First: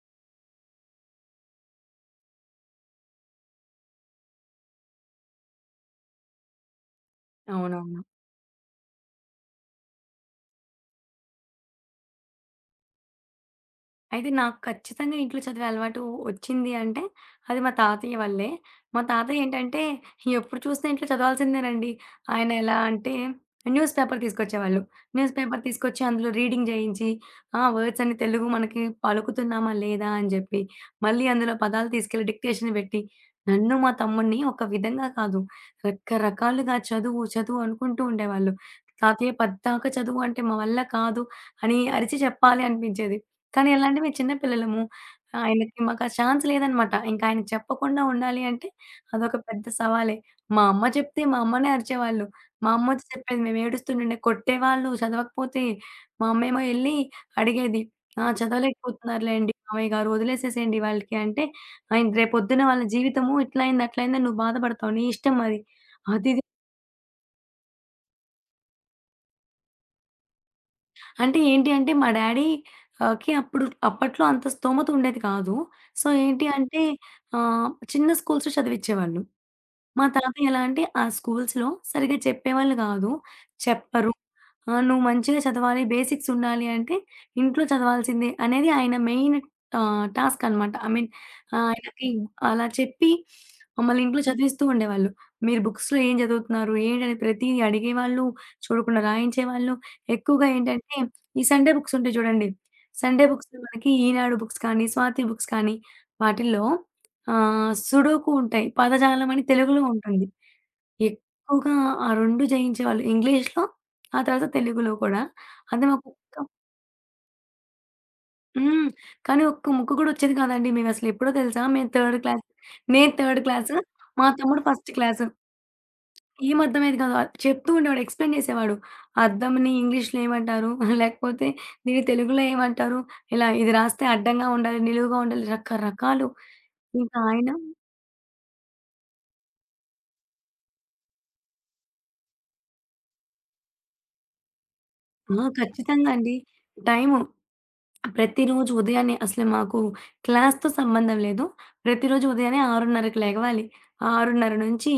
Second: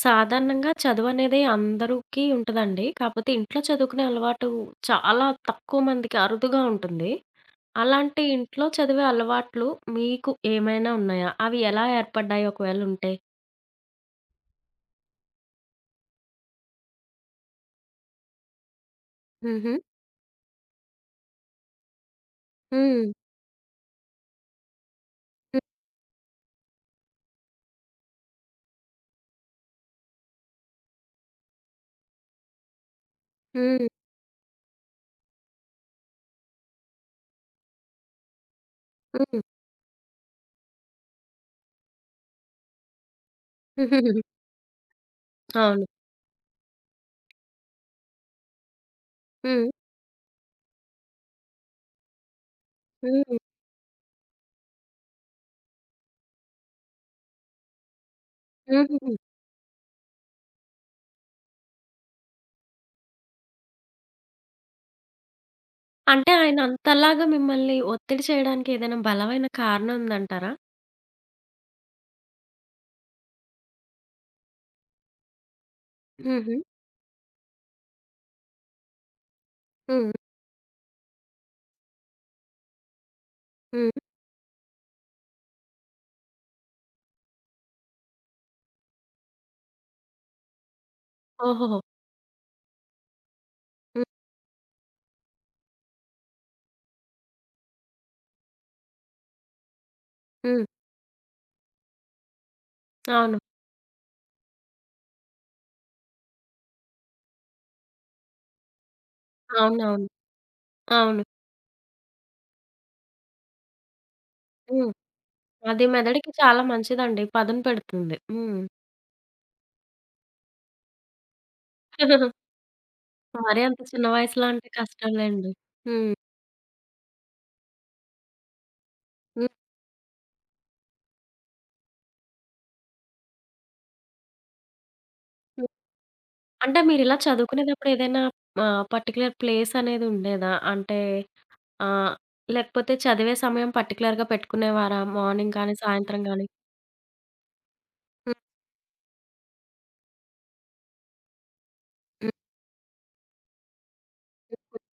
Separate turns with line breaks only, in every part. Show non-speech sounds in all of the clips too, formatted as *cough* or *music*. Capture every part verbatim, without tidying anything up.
సాధారణంగా చదువనేది అందరికీ ఉంటదండి. కాపోతే ఇంట్లో చదువుకునే అలవాటు చాలా తక్కువ మందికి అరుదుగా ఉంటుంది.
అవునవును.
అలాంటి ఇంట్లో చదివే అలవాట్లు మీకు ఏమైనా ఉన్నాయా? అవి ఎలా ఏర్పడ్డాయి ఒకవేళ ఉంటే?
అయితే నాకు ఖచ్చితంగా ఇంట్లో చదివే అలవాటు ఒచ్చింది అంటే, అది మా తాతయ్య వల్లే. మా తాతయ్య
హుహు.
ఏంటంటే, ఎప్పుడు చూసినా ఇంట్లో చదవాల్సిందేనండి. ఆయన ఎలా
హ్మ్.
అంటే, న్యూస్ పేపర్ తీసుకొచ్చేవాళ్ళు. Newspaper
hmm.
తీసుకొచ్చి అందులో రీడింగ్ జేయించి, ఆ వర్డ్స్ అన్ని తెలుగు మనకి పలుకుతున్నామా లేదా అని జెప్పి, మళ్ళీ అందులో పదాలు తీసుకెళ్ళి డిక్టేషన్ బెట్టి, నన్ను
హ్మ్.
మా తమ్ముడిని ఒక విధంగా కాదు, రకరకాలుగా చదువు, చదువు అనుకుంటూ ఉండేవాళ్ళు. తాతయ్య
హ్మ్.
పద్దాక చదువు అంటే మా వల్ల కాదు అని అరిచి చెప్పాలి అనిపించేది. కానీ ఎలా అంటే మేము చిన్న
*laughs*
పిల్లలము. ఆయనకి
అవును.
మాకా ఛాన్స్ లేదనమాట. ఇంకా ఆయనకి చెప్పకుండా ఉండాలి అంటే అదొక పెద్ద
హ్మ్.
సవాలే. మా అమ్మ చెప్తే మా అమ్మనే అరిచేవాళ్ళు. మా అమ్మొచ్చి
హ్మ్.
చెప్పేది. మేము ఏడుస్తుంటుండే కొట్టేవాళ్ళు చదవకపోతే. మా అమ్మేమో ఎళ్లి అడిగేది. "ఆ!
హుహుహు.
చదవలేకపోతున్నారులేండి మామయ్య గారు వదిలేసేసేయండి వాళ్ళకి" అంటే, ఆయన "రేపొద్దున వాళ్ళ జీవితము ఇట్లా అయింది, అట్లా అయిందని నువ్వు బాధపడతావు. నీ ఇష్టం అది." అది
అంటే ఆయన అంతలాగా మిమ్మల్ని ఒత్తిడి చేయడానికి ఏదైనా బలమైన కారణం ఉందంటారా?
అంటే ఏంటి అంటే మా డ్యాడీ ఆహ్, కి అప్పుడు అప్పట్లో అంత స్తోమత ఉండేది కాదు. సో, ఏంటి
హుహు.
అంటే ఆహ్, చిన్న స్కూల్స్‌లో చదివిచ్చేవాళ్ళు. మా
హ్మ్.
తాతయ్య ఎలా అంటే ఆ స్కూల్స్‌లో సరిగ్గా చెప్పేవాళ్ళు కాదు.
హ్మ్.
చెప్పరు. ఆ! నువ్వు మంచిగా చదవాలి, బేసిక్స్ ఉండాలి అంటే ఇంట్లో చదవాల్సిందే అనేది ఆయన మెయిన్ ఆహ్, టాస్క్ అనమాట. ఐ మీన్
ఓహోహో!
ఆయనకి అలా చెప్పి మమ్మల్ని
హ్మ్.
ఇంట్లో చదివిస్తూ ఉండేవాళ్ళు. మీరు బుక్స్‌లో ఏం చదువుతున్నారు? ఏంటని ప్రతీది అడిగేవాళ్ళు, చూడకుండా రాయించేవాళ్ళు. ఎక్కువగా
హ్మ్.
ఏంటంటే ఈ సండే బుక్స్ ఉంటాయి చూడండి. సండే
అవును.
బుక్స్‌లో మనకి ఈనాడు బుక్స్ కానీ, స్వాతి బుక్స్ కానీ వాటిల్లో ఆహ్, సుడోకు ఉంటాయి. పదజాలం అని తెలుగులో
అవునవును.
ఉంటుంది.
అవును.
ఎక్కువగా ఆ రెండు జయించేవాళ్ళు. ఇంగ్లీష్‌లో, ఆ తర్వాత
హ్మ్.
తెలుగులో కూడా. అంటే
అది మెదడుకి
మాకొక్క
చాలా మంచిదండి. పదును పెడుతుంది. హ్మ్.
హ్మ్. కానీ ఒక్క ముక్క కూడా వచ్చేది కాదండి. మేమసలెప్పుడో తెలుసా? మేము థర్డ్ క్లాస్.
*laughs*
నేను థర్డ్
మరీ
క్లాసు.
అంత చిన్న
మా
వయసులో
తమ్ముడు
అంటే
ఫస్ట్ క్లాసు.
కష్టంలేండి. హ్మ్.
ఏం అర్థమయ్యేది కాదు. ఆహ్, చెప్తూ ఉండేవాడు. ఎక్స్‌ప్లెయిన్ చేసేవాడు.
హ్మ్.
అద్దంని ఇంగ్లీష్‌లో ఏమంటారు? *laughs* లేకపోతే దీన్ని తెలుగులో ఏమంటారు? ఇలా ఇది రాస్తే అడ్డంగా ఉండాలి, నిలువుగా ఉండాలి
హ్మ్.
రకరకాలు.
అంటే మీరిలా
ఇంకా ఆయన
చదువుకునేటప్పుడు ఏదైనా ఆహ్, పర్టిక్యులర్ ప్లేస్ అనేది ఉండేదా? అంటే ఆహ్, లేకపోతే చదివే సమయం పర్టిక్యులర్‌గా పెట్టుకునేవారా?
ఆ!
మార్నింగ్ కానీ,
ఖచ్చితంగా
సాయంత్రం
అండి.
గానీ?
టైము.
హ్మ్.
ప్రతిరోజు ఉదయాన్నే అసలు మాకు క్లాస్‌తో సంబంధం లేదు. ప్రతిరోజు
హ్మ్.
ఉదయాన్నే 6:30కి లెగవాలి. ఆరున్నర నుంచి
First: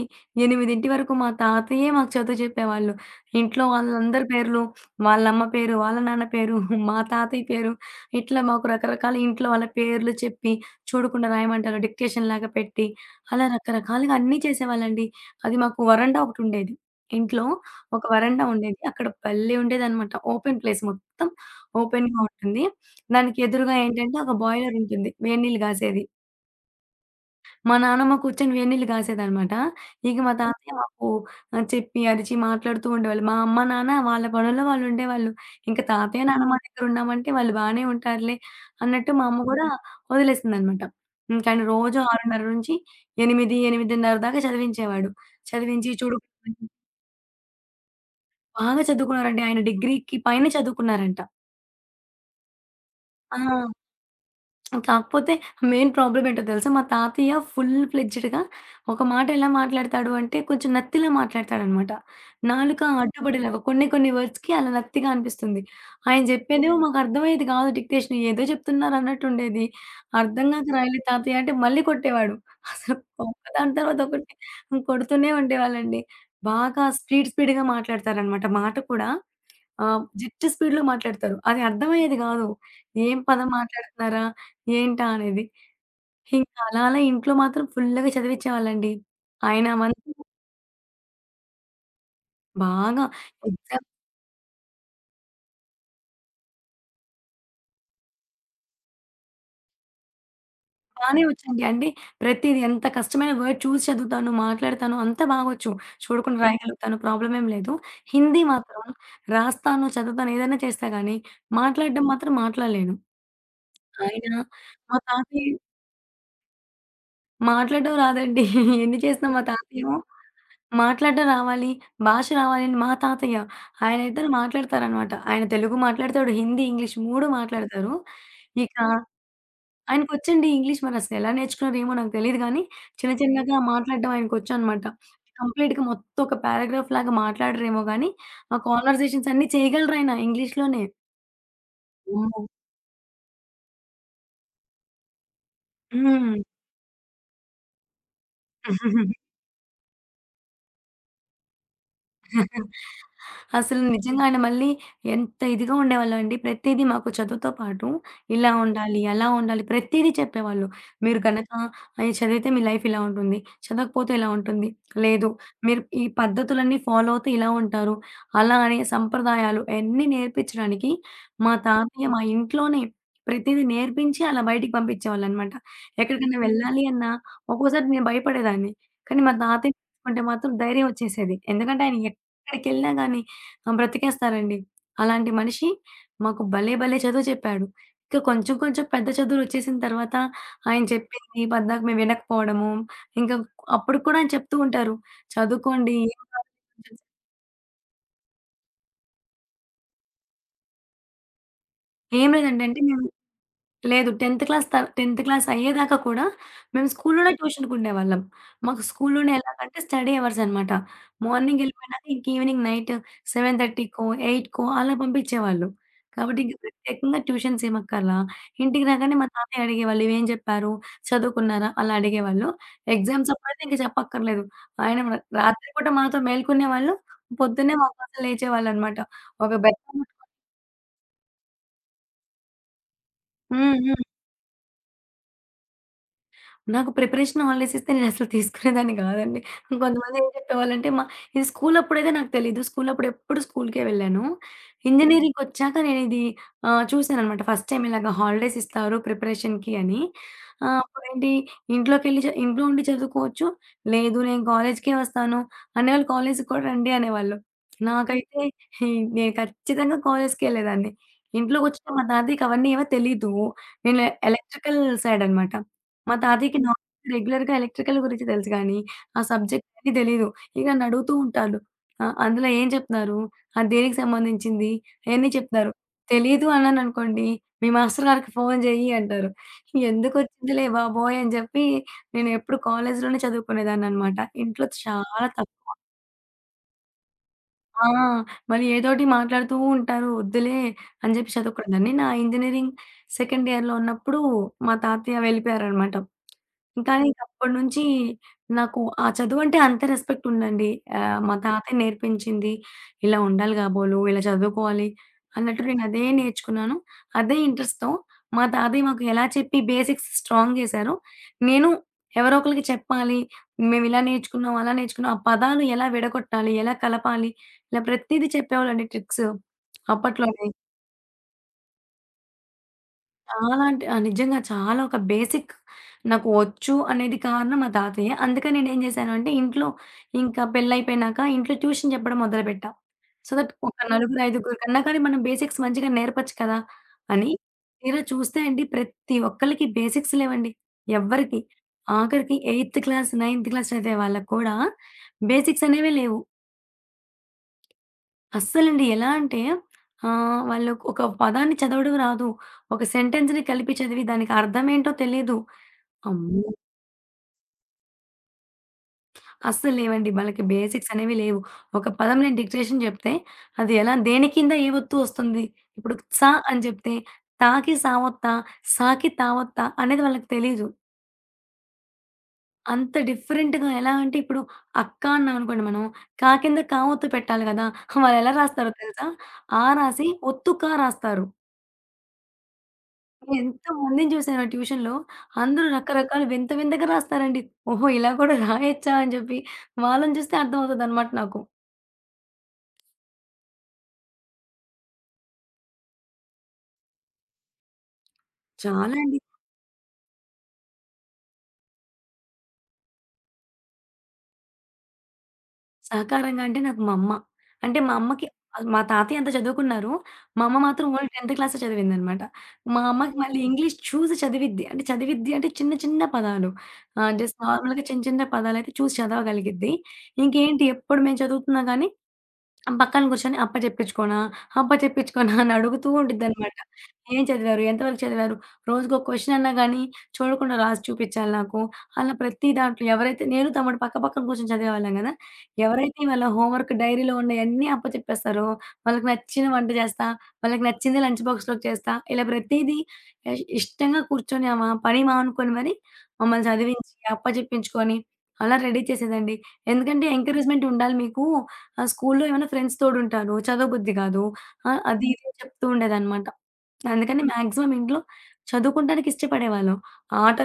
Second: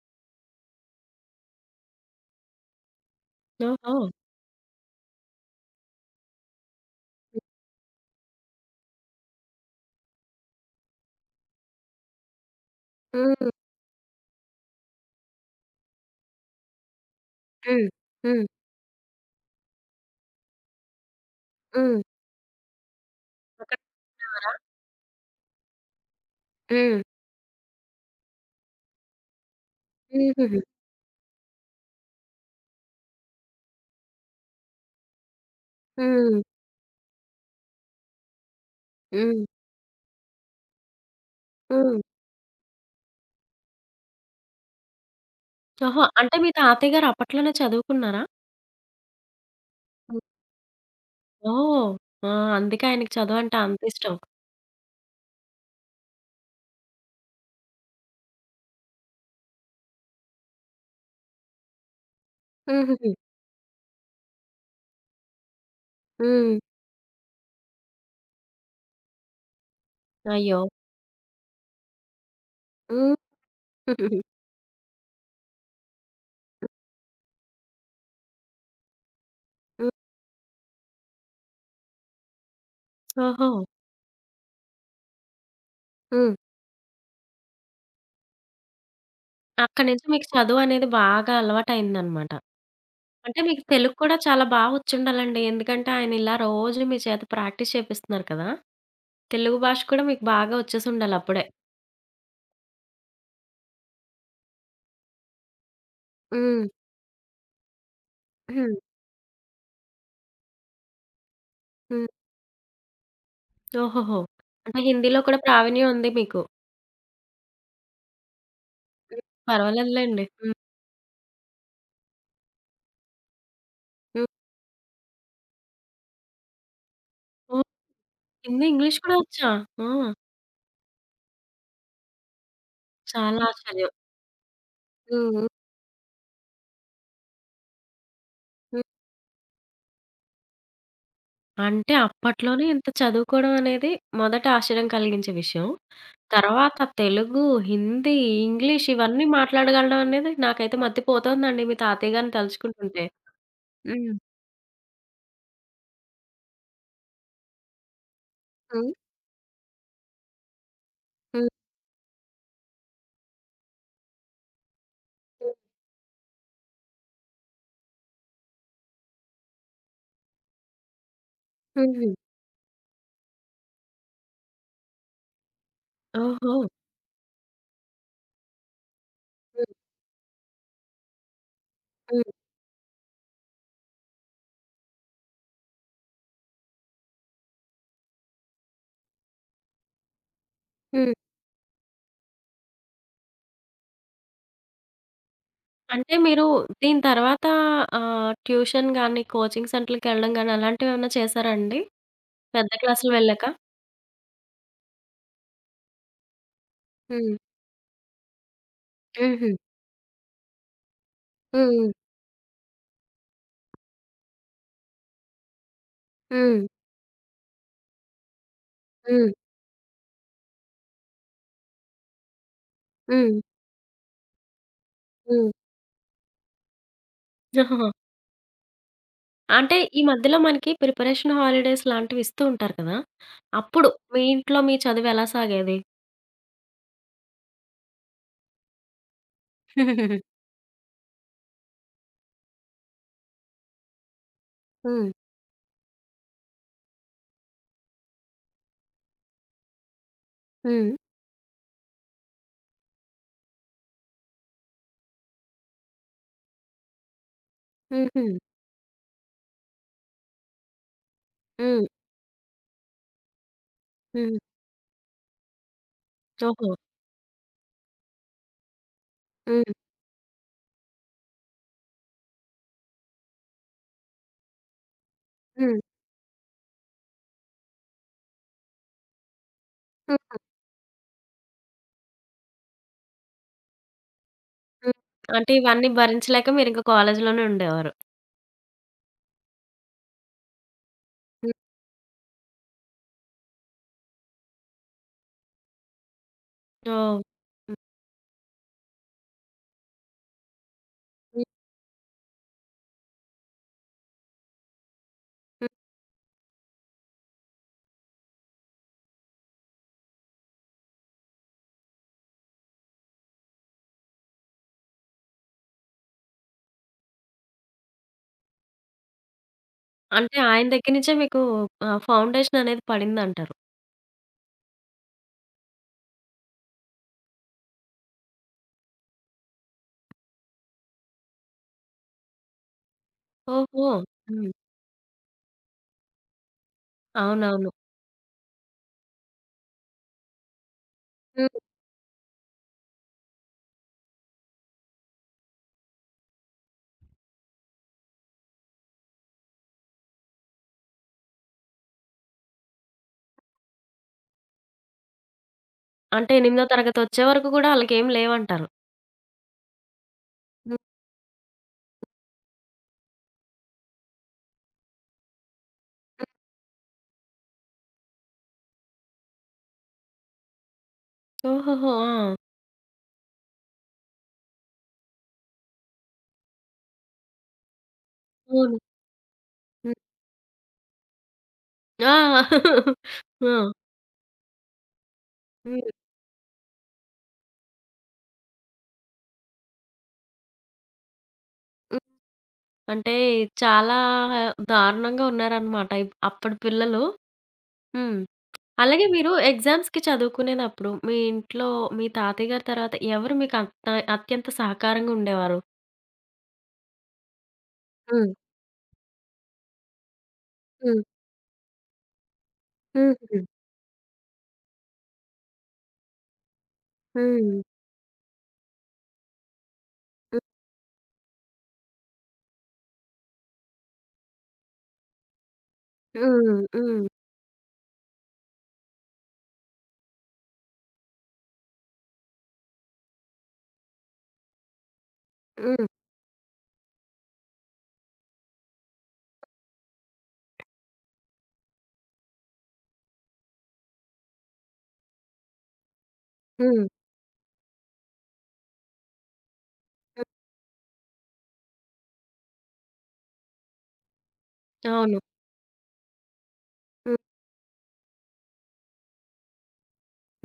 ఎనిమిది వరకు మా తాతయ్యే మాకు చదువు చెప్పేవాళ్ళు. ఇంట్లో
ఓహో!
వాళ్ళందరి పేర్లు, వాళ్ళమ్మ పేరు, వాళ్ళ నాన్న పేరు, మా తాతయ్య పేరు ఇట్లా మాకు రకరకాల ఇంట్లో వాళ్ళ పేర్లు చెప్పి, చూడకుండా రాయమంటారు డిక్టేషన్‌లాగా పెట్టి, అలా
హ్మ్.
రకరకాలుగా అన్నీ చేసేవాళ్ళండి. అది మాకు వరండా ఒకటుండేది. ఇంట్లో
హ్మ్.
ఒక వరండా
హ్మ్.
ఉండేది. అక్కడ భలే ఉండేదనమాట. ఓపెన్ ప్లేస్ మొత్తం
హ్మ్.
ఓపెన్‌గా ఉంటుంది. దానికి ఎదురుగా
అక్కడ
ఏంటంటే ఒక
ఉండేవారా?
బాయిలర్ ఉంటుంది. వేడి నీళ్ళు గాసేది.
హ్మ్.
మా నానమ్మ కూర్చొని వేడి నీళ్ళు గాసేదనమాట. ఇక మా
హుహుహు.
తాతయ్య మాకు ఆహ్, చెప్పి, అరిచి మాట్లాడుతూ ఉండేవాళ్ళు. మా అమ్మ, నాన్న వాళ్ళ పనుల్లో వాళ్ళుండేవాళ్ళు. ఇంక తాతయ్య,
హ్మ్.
నానమ్మ దగ్గరున్నామంటే వాళ్ళు బానే ఉంటారులే అన్నట్టు మా
హ్మ్.
అమ్మ గూడా వదిలేసిందనమాట. ఇంక ఆయన రోజు
హ్మ్.
ఆరున్నర నుంచి ఎనిమిది, ఎనిమిదిన్నర దాకా చదివించేవాడు. చదివించి
ఓహో!
చూడు
అంటే మీ తాతయ్య గారు అప్పట్లోనే చదువుకున్నారా?
బాగా చదువుకున్నారండి. ఆయన డిగ్రీకి పైనే చదువుకున్నారంట.
ఓహ్! ఆ! అందుకే ఆయనకి
ఆ!
చదువంటే అంతిష్టం.
కాకపోతే మెయిన్ ప్రాబ్లమ్ ఏంటో తెలుసా? మా తాతయ్య ఫుల్ ఫ్లెడ్జ్డ్‌గా ఒక మాట ఎలా మాట్లాడతాడు అంటే కొంచెం నత్తిలా మాట్లాడతాడనమాట. నాలుక
హుహుహు.
అడ్డుపడేలాగా కొన్ని కొన్ని వర్డ్స్‌కి అలా నత్తిగా అనిపిస్తుంది. ఆయన
హ్మ్.
చెప్పేదేమో మాకు అర్థమయ్యేది కాదు డిక్టేషన్. ఏదో చెప్తున్నారు అన్నట్టుండేది. అర్థం
అయ్యో!
కాక రాయలే తాతయ్య అంటే మళ్ళీ కొట్టేవాడు. అసలు
హ్మ్.
ఒకదాని తర్వాత
హుహుహు.
ఒకటి కొడుతూనే ఉండేవాళ్ళండి. బాగా స్పీడ్ స్పీడ్‌గా మాట్లాడతారనమాట మాట కూడా. ఆ!
హ్మ్.
జిట్టి స్పీడ్‌లో మాట్లాడతారు. అది అర్థమయ్యేది గాదు. ఏం పదం
ఓహో!
మాట్లాడుతున్నారా? ఏంటా అనేది.
హ్మ్.
ఇంకా అలా అలా ఇంట్లో మాత్రం ఫుల్లుగా చదివిచ్చేవాళ్ళండి. ఆయన
అక్కడి
మంచి
నుంచి మీకు చదువనేది బాగా అలవాటయిందనమాట.
బాగా
అంటే మీకు
ఎగ్జామ్
తెలుగు కూడా చాలా బా వచ్చుండాలండి. ఎందుకంటే ఆయన ఇలా రోజు మీ చేత ప్రాక్టీస్ చేపిస్తున్నారు కదా! తెలుగు భాష కూడా మీకు బాగా వచ్చేసుండాలి
బానే
అప్పుడే.
వచ్చండి. అంటే ప్రతీది ఎంత కష్టమైన వర్డ్ చూసి చదువుతాను, మాట్లాడతాను అంతా బాగొచ్చు. చూడకుండా
హ్మ్.
రాయగలుగుతాను. ప్రాబ్లమ్ ఏం లేదు. హిందీ
హ్మ్.
మాత్రం రాస్తాను, చదువుతాను ఏదైనా చేస్తా గానీ, మాట్లాడడం
హ్మ్.
మాత్రం మాట్లాడలేను.
ఓహోహో!
ఆయన
అంటే
మా
హిందీలో కూడా
తాతయ్య
ప్రావీణ్యం ఉంది మీకు.
మాట్లాడడం రాదండి. *laughs* ఎన్ని
హ్మ్.
చేసినా మా తాతయేమో
పర్వాలేదులెండి. హ్మ్.
మాట్లాడడం రావాలి, భాష రావాలి అని మా తాతయ్య. ఆయన ఇద్దరు
హ్మ్.
మాట్లాడతారనమాట. ఆయన తెలుగు మాట్లాడతాడు, హిందీ, ఇంగ్లీష్ మూడు
ఓహ్!
మాట్లాడతారు.
హిందీ,
ఇక
ఇంగ్లీష్ కూడా వచ్చా? ఆ!
ఆయనకొచ్చండి ఇంగ్లీష్ మరసలెలా నేర్చుకున్నారో ఏమో నాకు తెలీదు గానీ, చిన్న
చాలా
చిన్నగా
ఆశ్చర్యం.
మాట్లాడడం ఆయనకొచ్చనమాట.
హ్మ్. హ్మ్.
కంప్లీట్‌గా మొత్తం ఒక పారాగ్రాఫ్ లాగా మాట్లాడరేమో గానీ, ఆ కాన్వర్సేషన్స్ అన్నీ చేయగలరాయన ఇంగ్లీష్‌లోనే.
అంటే
అమ్మో!
అప్పట్లోనే ఇంత చదువుకోవడం అనేది మొదట ఆశ్చర్యం కలిగించే విషయం.
హ్మ్.
తర్వాత తెలుగు, హిందీ, ఇంగ్లీష్ ఇవన్నీ
*laughs*
మాట్లాడగలడం అనేది నాకైతే మతిపోతోందండి మీ తాతయ్య గారిని తలుచుకుంటుంటే.
అసలు
హ్మ్.
నిజంగానే మళ్ళీ ఎంత ఇదిగా ఉండేవాళ్ళండి. ప్రతీదీ మాకు చదువుతో పాటు ఇలా
హ్మ్.
ఉండాలి, అలా ఉండాలి ప్రతీదీ చెప్పేవాళ్ళు. మీరు
హ్మ్.
గనక ఆహ్, చదివితే మీ లైఫ్ ఇలా ఉంటుంది. చదవకపోతే ఇలా ఉంటుంది. లేదు మీరు ఈ పద్ధతులన్నీ ఫాలో అవుతే ఇలా ఉంటారు. అలా అనే సంప్రదాయాలు అన్నీ నేర్పించడానికి మా తాతయ్య
హుహు.
మా ఇంట్లోనే ప్రతీదీ నేర్పించి అలా బయటికి పంపించేవాళ్ళనమాట. ఎక్కడికైనా
ఓహో!
వెళ్ళాలి అన్నా ఒక్కోసారి నేను భయపడేదాన్ని. కానీ మా తాతయ్య
హ్మ్.
చూసుకుంటే మాత్రం ధైర్యం వచ్చేసేది. ఎందుకంటే ఆయన
హ్మ్.
ఎక్కడికెళ్ళినా గాని ఆహ్, బ్రతికేస్తారండి. అలాంటి మనిషి మాకు భలే భలే చదువు చెప్పాడు. ఇక కొంచెం కొంచెం పెద్ద చదువులొచ్చేసిన తర్వాత ఆయన
హ్మ్.
చెప్పింది పద్దాక మేము వినకపోవడము, ఇంకా అప్పుడు కూడా ఆయన చెప్తూ ఉంటారు. చదువుకోండి
అంటే
ఏం
మీరు
కాదు
దీని తర్వాత ఆహ్, ట్యూషన్ గాని, కోచింగ్ సెంటర్‌లకెళ్ళడం గాని అలాంటివేమన్నా చేశారా అండి?
ఏం లేదండి.
పెద్ద
అంటే మేము
క్లాసులు వెళ్ళాక?
లేదు. 10థ్ క్లాస్ త 10థ్ క్లాస్ అయ్యేదాకా కూడా మేము స్కూల్లోనే
హ్మ్.
ట్యూషన్‌కుండేవాళ్ళం. మాకు స్కూల్లోనే
హుహు.
ఎలాగంటే స్టడీ అవర్స్ అన్నమాట. మార్నింగ్
హ్మ్.
ఎళ్ళిపోయినాక ఇంక ఈవినింగ్ నైట్ 7:30కో, 8కో అలా పంపించేవాళ్ళు. కాబట్టి ఇంక
హ్మ్.
ప్రత్యేకంగా ట్యూషన్స్ ఏమక్కర్లా. ఇంటికి రాగానే మా
హ్మ్.
తాతయ్య అడిగేవాళ్ళు, "ఇవేం చెప్పారు? చదువుకున్నారా?" అలా అడిగేవాళ్ళు. ఎగ్జామ్స్
హ్మ్.
అప్పుడైతే ఇంక చెప్పక్కర్లేదు. ఆయన ర
హ్మ్.
రాత్రి పూట మాతో మేలుకునేవాళ్ళు. పొద్దున్నే మా
హ్మ్.
కోసం లేచేవాళ్ళన్నమాట. ఒక
అంటే
బెత్తం
ఈ మధ్యలో మనకి ప్రిపరేషన్ హాలిడేస్ లాంటివి ఇస్తూ ఉంటారు కదా!
హ్మ్.
అప్పుడు
హ్మ్.
మీ ఇంట్లో మీ చదువు ఎలా సాగేది?
నాకు ప్రిపరేషన్ హాలిడేస్ ఇస్తే నేనసలు తీసుకునేదాన్ని గాదండి. కొంతమంది ఏం చెప్పేవాళ్ళంటే మా ఇది స్కూలప్పుడైతే నాకు తెలీదు. స్కూలప్పుడు ఎప్పుడు స్కూలుకే వెళ్ళాను.
హ్మ్.
ఇంజినీరింగ్‌కొచ్చాక నేనిది ఆహ్, చూసాననమాట ఫస్ట్ టైమ్ ఇలాగ హాలిడేస్ ఇస్తారు ప్రిపరేషన్‌కి అని. ఆహ్,
హ్మ్.
అప్పుడేంటి ఇంట్లోకెళ్ళి చ ఇంట్లో ఉండి చదువుకోవచ్చు. లేదు నేను కాలేజీకే వస్తాను అనేవాళ్ళు కాలేజీకి కూడా రండి అనేవాళ్ళు.
హుహు.
నాకైతే నేను ఖచ్చితంగా కాలేజీకెళ్ళేదాన్ని.
హ్మ్.
ఇంట్లోకొచ్చిన మా తాతయ్యకి అవన్నీ ఏవో తెలీదు. నేను
హ్మ్.
ఎలక్ట్రికల్ సైడనమాట. మా తాతయ్యకి
ఓహో!
నార్మల్‌గా రెగ్యులర్‌గా ఎలక్ట్రికల్ గురించి తెలుసు గానీ, ఆ సబ్జెక్ట్
హ్మ్.
అన్నీ తెలీదు. ఇక నన్ను అడుగుతూ ఉంటారు. ఆహ్, అందులో ఏం చెప్తున్నారు? అది దేనికి సంబంధించింది? అయన్నీ చెప్తారు.
హ్మ్.
తెలీదు అన్నాననుకోండి, "మీ మాస్టర్ గారికి ఫోన్ చెయ్యి" అంటారు.
హ్మ్.
ఎందుకొచ్చిందిలే బాబోయ్! అని చెప్పి నేనెప్పుడు కాలేజీలోనే చదువుకునేదాన్ననమాట. ఇంట్లో
హ్మ్.
చాలా
అంటే
తక్కువ.
ఇవన్నీ భరించలేక మీరింక కాలేజీలోనే
ఆ!
ఉండేవారు.
మళ్ళీ ఏదోటి మాట్లాడుతూ ఉంటారు. వద్దులే అని జెప్పి
హ్మ్.
చదువుకునేదాన్ని. నా ఇంజినీరింగ్ సెకండ్ ఇయర్‌లో ఉన్నప్పుడు మా తాతయ్య వెళ్ళిపోయారనమాట. కానీ
ఓహ్!
ఇంకప్పటినుంచి
హ్మ్.
నాకు ఆ చదువంటే అంత రెస్పెక్ట్ ఉందండి. ఆహ్, మా
హ్మ్.
తాతయ్య నేర్పించింది ఇలా ఉండాలి కాబోలు, ఇలా చదువుకోవాలి అన్నట్టు
హ్మ్.
నేనదే నేర్చుకున్నాను. అదే ఇంట్రెస్ట్‌తో మా తాతయ్య మాకు ఎలా చెప్పి బేసిక్స్ స్ట్రాంగ్ జేశారో, నేను ఎవరో ఒకళ్ళకి చెప్పాలి. మేమిలా నేర్చుకున్నాం, అలా నేర్చుకున్నాం. ఆ పదాలు ఎలా విడగొట్టాలి, ఎలా కలపాలి ఇలా ప్రతీదీ చెప్పేవాళ్ళండి ట్రిక్స్.
అంటే
అప్పట్లోనే
ఆయన దగ్గర నుంచే మీకు ఆహ్, ఫౌండేషన్ అనేది పడిందంటారు.
చాలా అంటే ఆ! నిజంగా చాలా ఒక బేసిక్ నాకు వచ్చు అనేది కారణం మా తాతయ్యే. అందుకని నేనేం జేశాను అంటే ఇంట్లో ఇంకా పెళ్లయిపోయినాక ఇంట్లో ట్యూషన్ చెప్పడం మొదలుపెట్టా. సో దట్ ఒక
ఓహో!
నలుగురు,
హ్మ్.
ఐదుగురు కన్నా కానీ మనం బేసిక్స్ మంచిగా నేర్పొచ్చు కదా! అని
అవునవును.
తీరా చూస్తే అండి ప్రతి ఒక్కళ్ళకి బేసిక్స్ లేవండి. ఎవ్వరికీ.
హ్మ్.
ఆఖరికి ఎయిత్ క్లాస్, నైన్త్ క్లాస్ చదివే వాళ్ళకి కూడా బేసిక్స్ అనేవే లేవు. అస్సలండి. ఎలా అంటే ఆహ్, వాళ్ళు ఒక పదాన్ని చదవడం రాదు. ఒక సెంటెన్స్‌ని కలిపి చదివి దానికి అర్థమేంటో తెలీదు.
అంటే
అమ్మో!
ఎనిమిదో తరగతొచ్చే వరకు కూడా ఆళ్ళకేం లేవంటారు.
అస్సల్లేవండి. వాళ్ళకి
హ్మ్.
బేసిక్స్ అనేవి లేవు. ఒక పదం నేను డిక్టేషన్ చెప్తే అది ఎలా దేని కింద ఏ ఒత్తు వస్తుంది? ఇప్పుడు 'స' అని చెప్తే 'తా'కి 'స' ఒత్తా? 'స'కి 'త' ఒత్తా? అనేది వాళ్ళకి తెలీదు.
ఓహోహో! ఆ!
అంత డిఫరెంట్‌గా ఎలా అంటే ఇప్పుడు అక్క అన్నామనుకోండి మనం క కింద 'కా' ఒత్తు పెట్టాలి కదా! వాళ్ళెలా రాస్తారో
అవును.
తెలుసా? 'ఆ'
హ్మ్.
రాసి ఒత్తు 'క' రాస్తారు.
ఆ! *laughs* ఆ!
ఎంతమందిని చూసానో ట్యూషన్‌లో. అందరూ
హ్మ్.
రకరకాలు వింత వింతగా రాస్తారండి. ఓహో! ఇలా కూడా రాయొచ్చా అని చెప్పి వాళ్ళని చూస్తే అర్థమవుతదనమాట నాకు.
హ్మ్. అంటే చాలా దారుణంగా ఉన్నారనమాట. ఇప్ అప్పటి పిల్లలు. హ్మ్.
చాలా
అలాగే
అండి
మీరు ఎగ్జామ్స్‌కి చదువుకునేదప్పుడు మీ ఇంట్లో మీ తాతయ్య గారి తర్వాత ఎవరు మీకు అత్త అత్యంత సహకారంగా ఉండేవారు?
సహకారంగా అంటే నాకు మా అమ్మ. అంటే మా అమ్మకి
హ్మ్.
మా తాతయ్య అంతా చదువుకున్నారు. మా అమ్మ మాత్రం
హ్మ్.
ఓన్లీ 10థ్ క్లాసే చదివిందనమాట. మా అమ్మకి మళ్ళీ
హుహు.
ఇంగ్లీష్ చూసి చదివిద్ది. అంటే చదివిద్ది అంటే చిన్న చిన్న పదాలు. ఆహ్, జస్ట్
హ్మ్.
నార్మల్‌గా చిన్న చిన్న పదాలైతే చూసి చదవగలిగిద్ది.
హ్మ్.
ఇంకేంటి ఎప్పుడు మేము చదువుతున్నా గాని ఆ! పక్కన కూర్చొని అప్ప చెప్పించుకోనా? అప్ప చెప్పించుకోనా? అని అడుగుతూ ఉండిద్దనమాట.
హ్మ్. హ్మ్.
ఏం చదివారు? ఎంతవరకు చదివారు? రోజుకో క్వెషన్ అన్నా గానీ, చూడకుండా రాసి చూపించాలి నాకు. అలా ప్రతి దాంట్లో ఎవరైతే నేను తమ్ముడు పక్క పక్కన కూర్చొని చదివేవాళ్ళం గదా!
హ్మ్.
ఎవరైతే వాళ్ళ హోంవర్క్ డైరీలో ఉన్నయన్నీ అప్పచెప్పేస్తారో, వాళ్ళకి నచ్చిన వంట చేస్తా, వాళ్ళకి నచ్చింది లంచ్ బాక్స్‌లోకి చేస్తా, ఇలా ప్రతీదీ ఇష్ ఇష్టంగా కూర్చొని ఆమ పని మానుకొని మరి మమ్మల్ని
హ్మ్.
చదివించి, అప్పచెప్పించుకొని అలా రెడీ చేసేదండి. ఎందుకంటే
హ్మ్.
ఎంకరేజ్‌మెంట్ ఉండాలి మీకు. ఆ స్కూల్లో ఏమైనా ఫ్రెండ్స్ తోడుంటారు. చదవబుద్ధి కాదు. ఆహ్, అది
అవును.
ఇది అని చెప్తూ ఉండేదనమాట.
హ్మ్.
అందుకని మాక్సిమం ఇంట్లో చదువుకుంటానికి ఇష్టపడేవాళ్ళం.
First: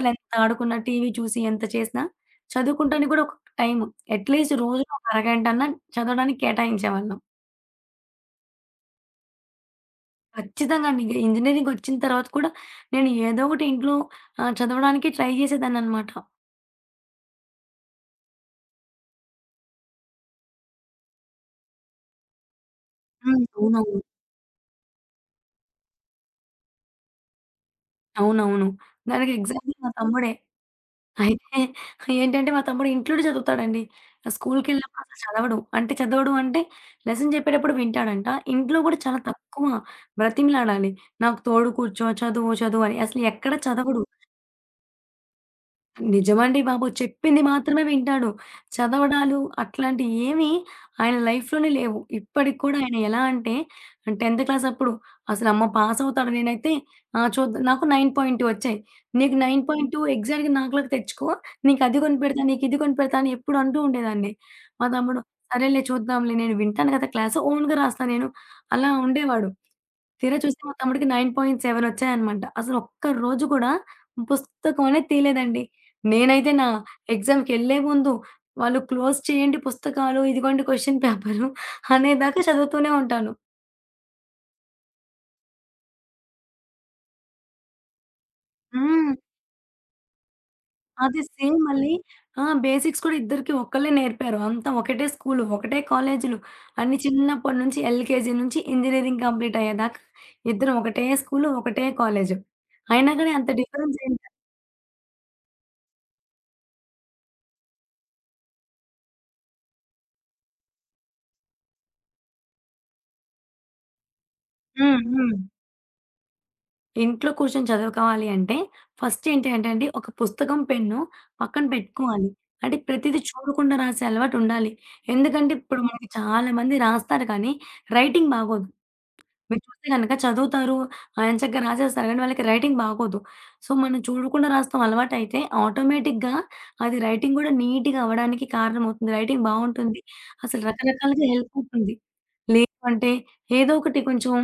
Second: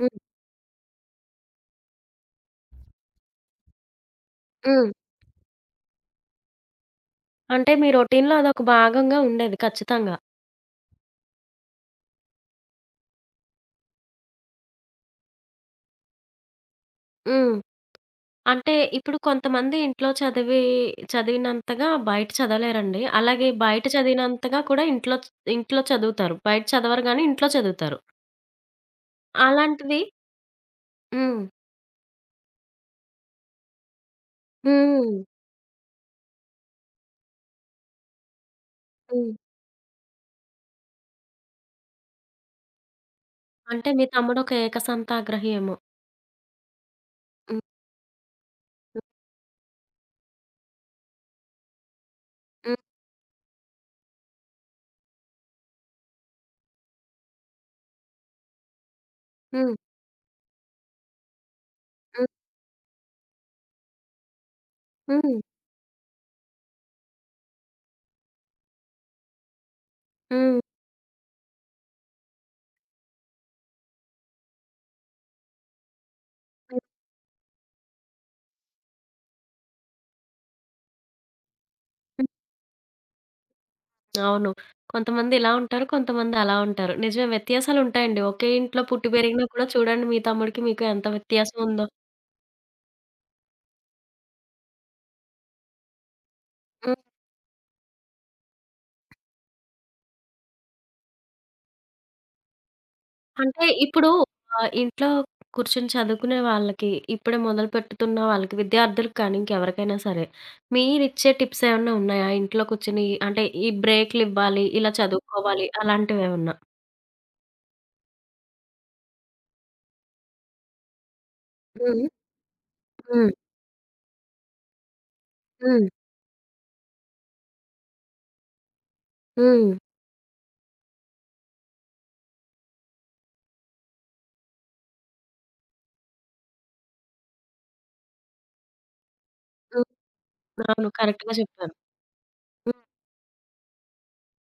హ్మ్.
ఆడుకున్నా, టీవీ చూసి ఎంత చేసినా, చదువుకుంటానికి కూడా ఒక టైము. అట్‌లీస్ట్
హ్మ్.
రోజులో ఒక అరగంటన్నా చదవడానికి కేటాయించేవాళ్ళం.
అంటే మీ రొటీన్‌లో అదొక భాగంగా ఉండేది ఖచ్చితంగా.
ఖచ్చితంగా అండి. ఇంక ఇంజినీరింగొచ్చిన తర్వాత కూడా నేను ఏదో ఒకటి ఇంట్లో ఆహ్, చదవడానికి ట్రై చేసేదాన్ననమాట.
హ్మ్. అంటే ఇప్పుడు కొంతమంది ఇంట్లో చదివి చదివినంతగా బయట చదవలేరండి.
హ్మ్.
అలాగే బయట
అవునవును.
చదివినంతగా కూడా ఇంట్లో చ్ ఇంట్లో చదువుతారు. బయట చదవరు గానీ ఇంట్లో చదువుతారు.
అవునవును. దానికి ఎగ్జాంపుల్ మా
అలాంటిది
తమ్ముడే.
హ్మ్.
అయితే ఏంటంటే మా తమ్ముడు ఇంట్లోనే చదువుతాడండి. స్కూలుకెళ్ళినప్పుడు
హ్మ్.
అసలు చదవడు. అంటే చదవడు అంటే లెసన్ చెప్పేటప్పుడు వింటాడంట. ఇంట్లో గూడా చాలా
హ్మ్.
తక్కువ బ్రతిమిలాడాలి. నాకు తోడు కూర్చో, చదువు, చదువు అని. అసలు ఎక్కడ
అంటే
చదవడు.
మీ తమ్ముడు ఒక ఏకసంతాగ్రహి ఏమో.
నిజమండి బాబు. చెప్పింది
హ్మ్.
మాత్రమే వింటాడు. చదవడాలు అట్లాంటియి ఏమి ఆయన లైఫ్‌లోనే లేవు. ఇప్పటికి కూడా
హ్మ్.
ఆయన ఎలా అంటే 10థ్ క్లాస్ అప్పుడు అసలు అమ్మ పాసవుతాడు నేనైతే ఆ! చూద్దాం నాకు తొమ్మిది పాయింట్ రెండు వచ్చాయి. "నీకు
హ్మ్.
తొమ్మిది పాయింట్ రెండు ఎగ్జాక్ట్‌గా నాకులాగా తెచ్చుకో. నీకు అది
హ్మ్.
కొనిపెడతా, నీకు ఇది కొనిపెడతా" అని ఎప్పుడు అంటూ ఉండేదాన్ని. మా తమ్ముడు
హ్మ్.
"సరేలే చూద్దాంలే నేను వింటాను కదా క్లాసు ఓన్‌గా రాస్తా నేను" అలా ఉండేవాడు. తీరా
హ్మ్.
చూస్తే మా తమ్ముడికి తొమ్మిది పాయింట్ ఏడు వచ్చాయన్నమాట. అసలు ఒక్క రోజు కూడా పుస్తకం అనేది తీయలేదండి. నేనైతే నా
హ్మ్.
ఎగ్జామ్‌కెళ్ళే ముందు వాళ్ళు క్లోజ్ చేయండి పుస్తకాలు, ఇదిగోండి క్వెషన్ పేపరు
హ్మ్.
అనేదాకా చదువుతూనే ఉంటాను.
అవును. కొంతమంది ఇలా ఉంటారు. కొంతమంది అలా ఉంటారు. నిజమే వ్యత్యాసాలుంటాయండి. ఒకే ఇంట్లో పుట్టి
హ్మ్.
పెరిగినా కూడా చూడండి మీ తమ్ముడికి మీకు ఎంత
అది సేమ్
వ్యత్యాసం ఉందో.
మళ్ళీ ఆ! బేసిక్స్ కూడా ఇద్దరికీ ఒక్కళ్ళే నేర్పారు. అంతా ఒకటే స్కూలు, ఒకటే కాలేజీలు. అన్నీ చిన్నప్పటి నుంచి ఎల్‌కేజీ నుంచి ఇంజినీరింగ్ కంప్లీట్ అయ్యేదాకా ఇద్దరం ఒకటే స్కూలు, ఒకటే కాలేజు. అయినా గాని అంత
అంటే
డిఫరెన్స్
ఇప్పుడు
ఏంట
ఆహ్, ఇంట్లో కూర్చొని చదువుకునే వాళ్ళకి, ఇప్పుడే మొదలు పెట్టుతున్న వాళ్ళకి, విద్యార్థులకు కానీ, ఇంకెవరికైనా సరే, మీరిచ్చే టిప్స్ ఏమన్నా ఉన్నాయా? ఇంట్లో కూర్చొని అంటే ఈ బ్రేకులివ్వాలి, ఇలా
హ్మ్. హ్మ్.
చదువుకోవాలి అలాంటివేమన్నా?
ఇంట్లో కూర్చొని చదువుకోవాలి అంటే, ఫస్ట్ ఏంటి అంటే అండి, ఒక పుస్తకం, పెన్ను పక్కన
హ్మ్.
పెట్టుకోవాలి. అంటే ప్రతీదీ
హ్మ్.
చూడకుండా రాసే అలవాటుండాలి. ఎందుకంటే ఇప్పుడు
హ్మ్.
మనకి చాలామంది రాస్తారు కానీ, రైటింగ్ బాగోదు. మీరు
హ్మ్.
చూస్తే గనక చదువుతారు. ఎంచక్కా రాసేస్తారు. కానీ వాళ్ళకి రైటింగ్ బాగోదు. సో, మనం చూడకుండా రాస్తాం అలవాటైతే ఆటోమేటిక్‌గా అది రైటింగ్ గూడా నీట్‌గా అవ్వడానికి కారణమవుతుంది. రైటింగ్
హ్మ్.
బావుంటుంది. అసలు
అవును.
రకరకాలుగా
కరెక్ట్‌గా
హెల్ప్
చెప్పారు.
అవుతుంది. లేదు
హ్మ్.
అంటే ఏదో ఒకటి కొంచెం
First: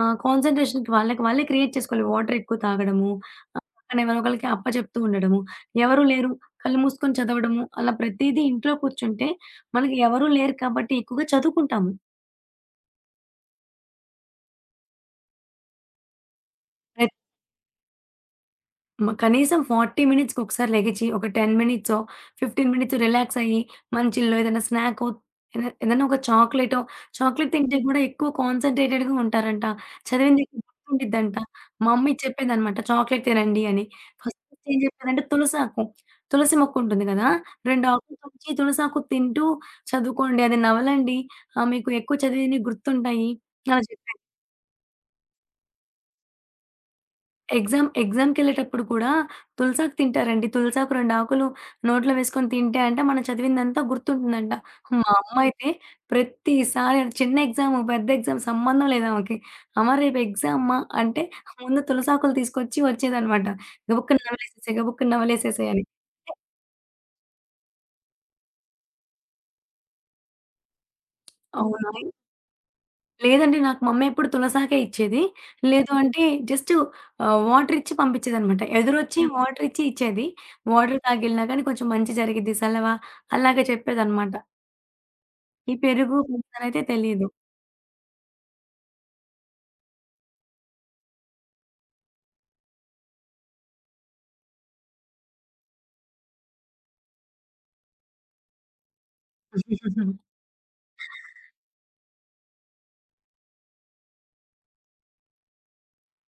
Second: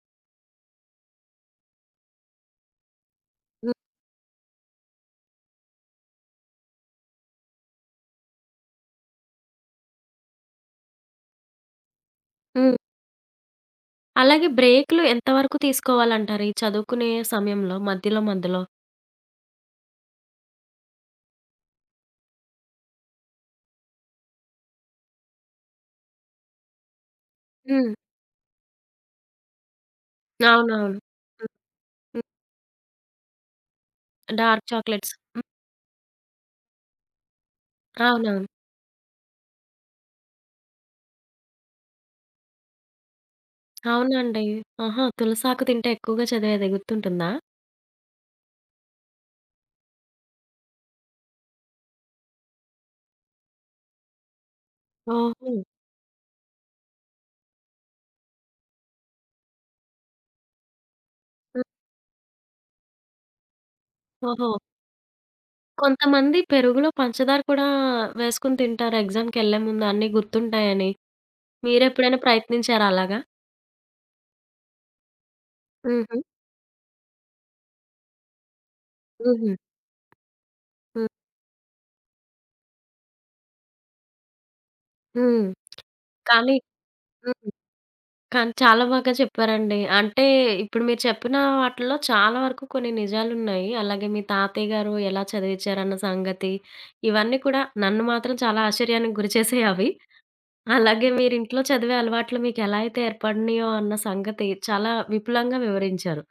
ఆహ్, కాన్సంట్రేషన్‌కి వాళ్ళకి వాళ్ళే క్రియేట్ చేసుకోవాలి. వాటర్ ఎక్కువ తాగడము, ఆహ్,
హ్మ్.
పక్కన ఎవరో ఒకళ్ళకి అప్పచెప్తూ ఉండడము, ఎవరు లేరు కళ్ళు మూసుకొని చదవడము, అలా ప్రతీదీ ఇంట్లో కూర్చుంటే మనకి ఎవరు లేరు కాబట్టి ఎక్కువగా చదువుకుంటాము.
హ్మ్. అలాగే బ్రేకులు ఎంత వరకు తీసుకోవాలంటారు? ఈ చదువుకునే సమయంలో మధ్యలో మధ్యలో?
మ కనీసం నలభై మినిట్స్‌కొకసారి లెగిచి, ఒక పది మినిట్సో, పదిహేను మినిట్స్ రిలాక్స్ అయ్యి, మంచిల్లో ఏదైనా స్నాకో, ఏద ఏదైనా ఒక చాక్లేటో చాక్లేట్ తింటే
హ్మ్.
కూడా ఎక్కువ కాన్సంట్రేటెడ్‌గా ఉంటారంట. చదివింది
అవునవును.
గుర్తుండిద్దంట.
హ్మ్.
మా మమ్మీ
హ్మ్.
చెప్పేదనమాట చాక్లేట్ తినండి అని. ఫస్ట్
డార్క్
ఏం
చాక్లెట్స్.
చెప్పేదంటే తులసాకు, తులసి మొక్కుంటుంది కదా! రెండు ఆకులు
అవునవును.
తుంచి తులసాకు తింటూ చదువుకోండి. అది నవలండి. ఆహ్, మీకు ఎక్కువ చదివినవి గుర్తుంటాయి. అలా చెప్పారు.
అవునండి. ఆహా! తులసాకు తింటే ఎక్కువగా చదివేది గుర్తుంటుందా?
ఎగ్జామ్ ఎగ్జామ్‌కెళ్ళేటప్పుడు కూడా తులసాకు తింటారండి. తులసాకు రెండు ఆకులు నోట్లో వేసుకొని తింటే అంట మనం చదివిందంతా గుర్తుంటుందంట. మా అమ్మ
ఓహో!
అయితే ప్రతిసారి అది చిన్న ఎగ్జాము, పెద్ద ఎగ్జామ్ సంబంధం లేదామెకి. అమ్మ రేపు ఎగ్జామ్ అమ్మ అంటే
హ్మ్.
ముందు తులసాకులు తీసుకొచ్చి వచ్చేదనమాట. గబుక్కున
ఓహో!
నమిలేసేసేయి, గబుక్కున నమిలేసేసేయి అని.
కొంతమంది పెరుగులో పంచదార కూడా వేసుకొని తింటారు ఎగ్జామ్‌కెళ్ళే ముందు అన్నీ గుర్తుంటాయని.
అవునా!
మీరెప్పుడైనా ప్రయత్నించారా అలాగా?
లేదండి. నాకు మమ్మీ ఎప్పుడు తులసాకే ఇచ్చేది. లేదు ఓకే.
హుహు.
అంటే జస్ట్ ఆహ్, వాటర్ ఇచ్చి పంపించేదనమాట. ఎదురొచ్చి హ్మ్.
హుహు.
వాటర్ ఇచ్చి ఇచ్చేది. వాటర్
హ్మ్.
తాగెళ్ళినా కానీ కొంచెం మంచి జరిగిద్ది సలవ అలాగే చెప్పేదనమాట.
హ్మ్.
ఈ పెరుగు
కానీ
పంచదారైతే తెలీదు.
హ్మ్. కానీ చాలా బాగా చెప్పారండి. అంటే ఇప్పుడు మీరు చెప్పిన వాటిల్లో చాలా వరకు కొన్ని నిజాలున్నాయి. అలాగే మీ తాతయ్య గారు ఎలా చదివిచ్చారన్న సంగతి, ఇవన్నీ కూడా నన్ను మాత్రం చాలా ఆశ్చర్యానికి గురిచేసాయవి.
*laughs*
అలాగే మీరింట్లో చదివే అలవాట్లు మీకెలా అయితే ఏర్పడినయో అన్న సంగతి చాలా విపులంగా వివరించారు.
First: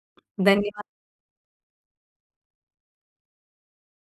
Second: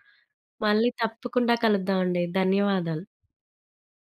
మళ్ళీ
ధన్యవాదాలు.
తప్పకుండా కలుద్దామండి. ధన్యవాదాలు.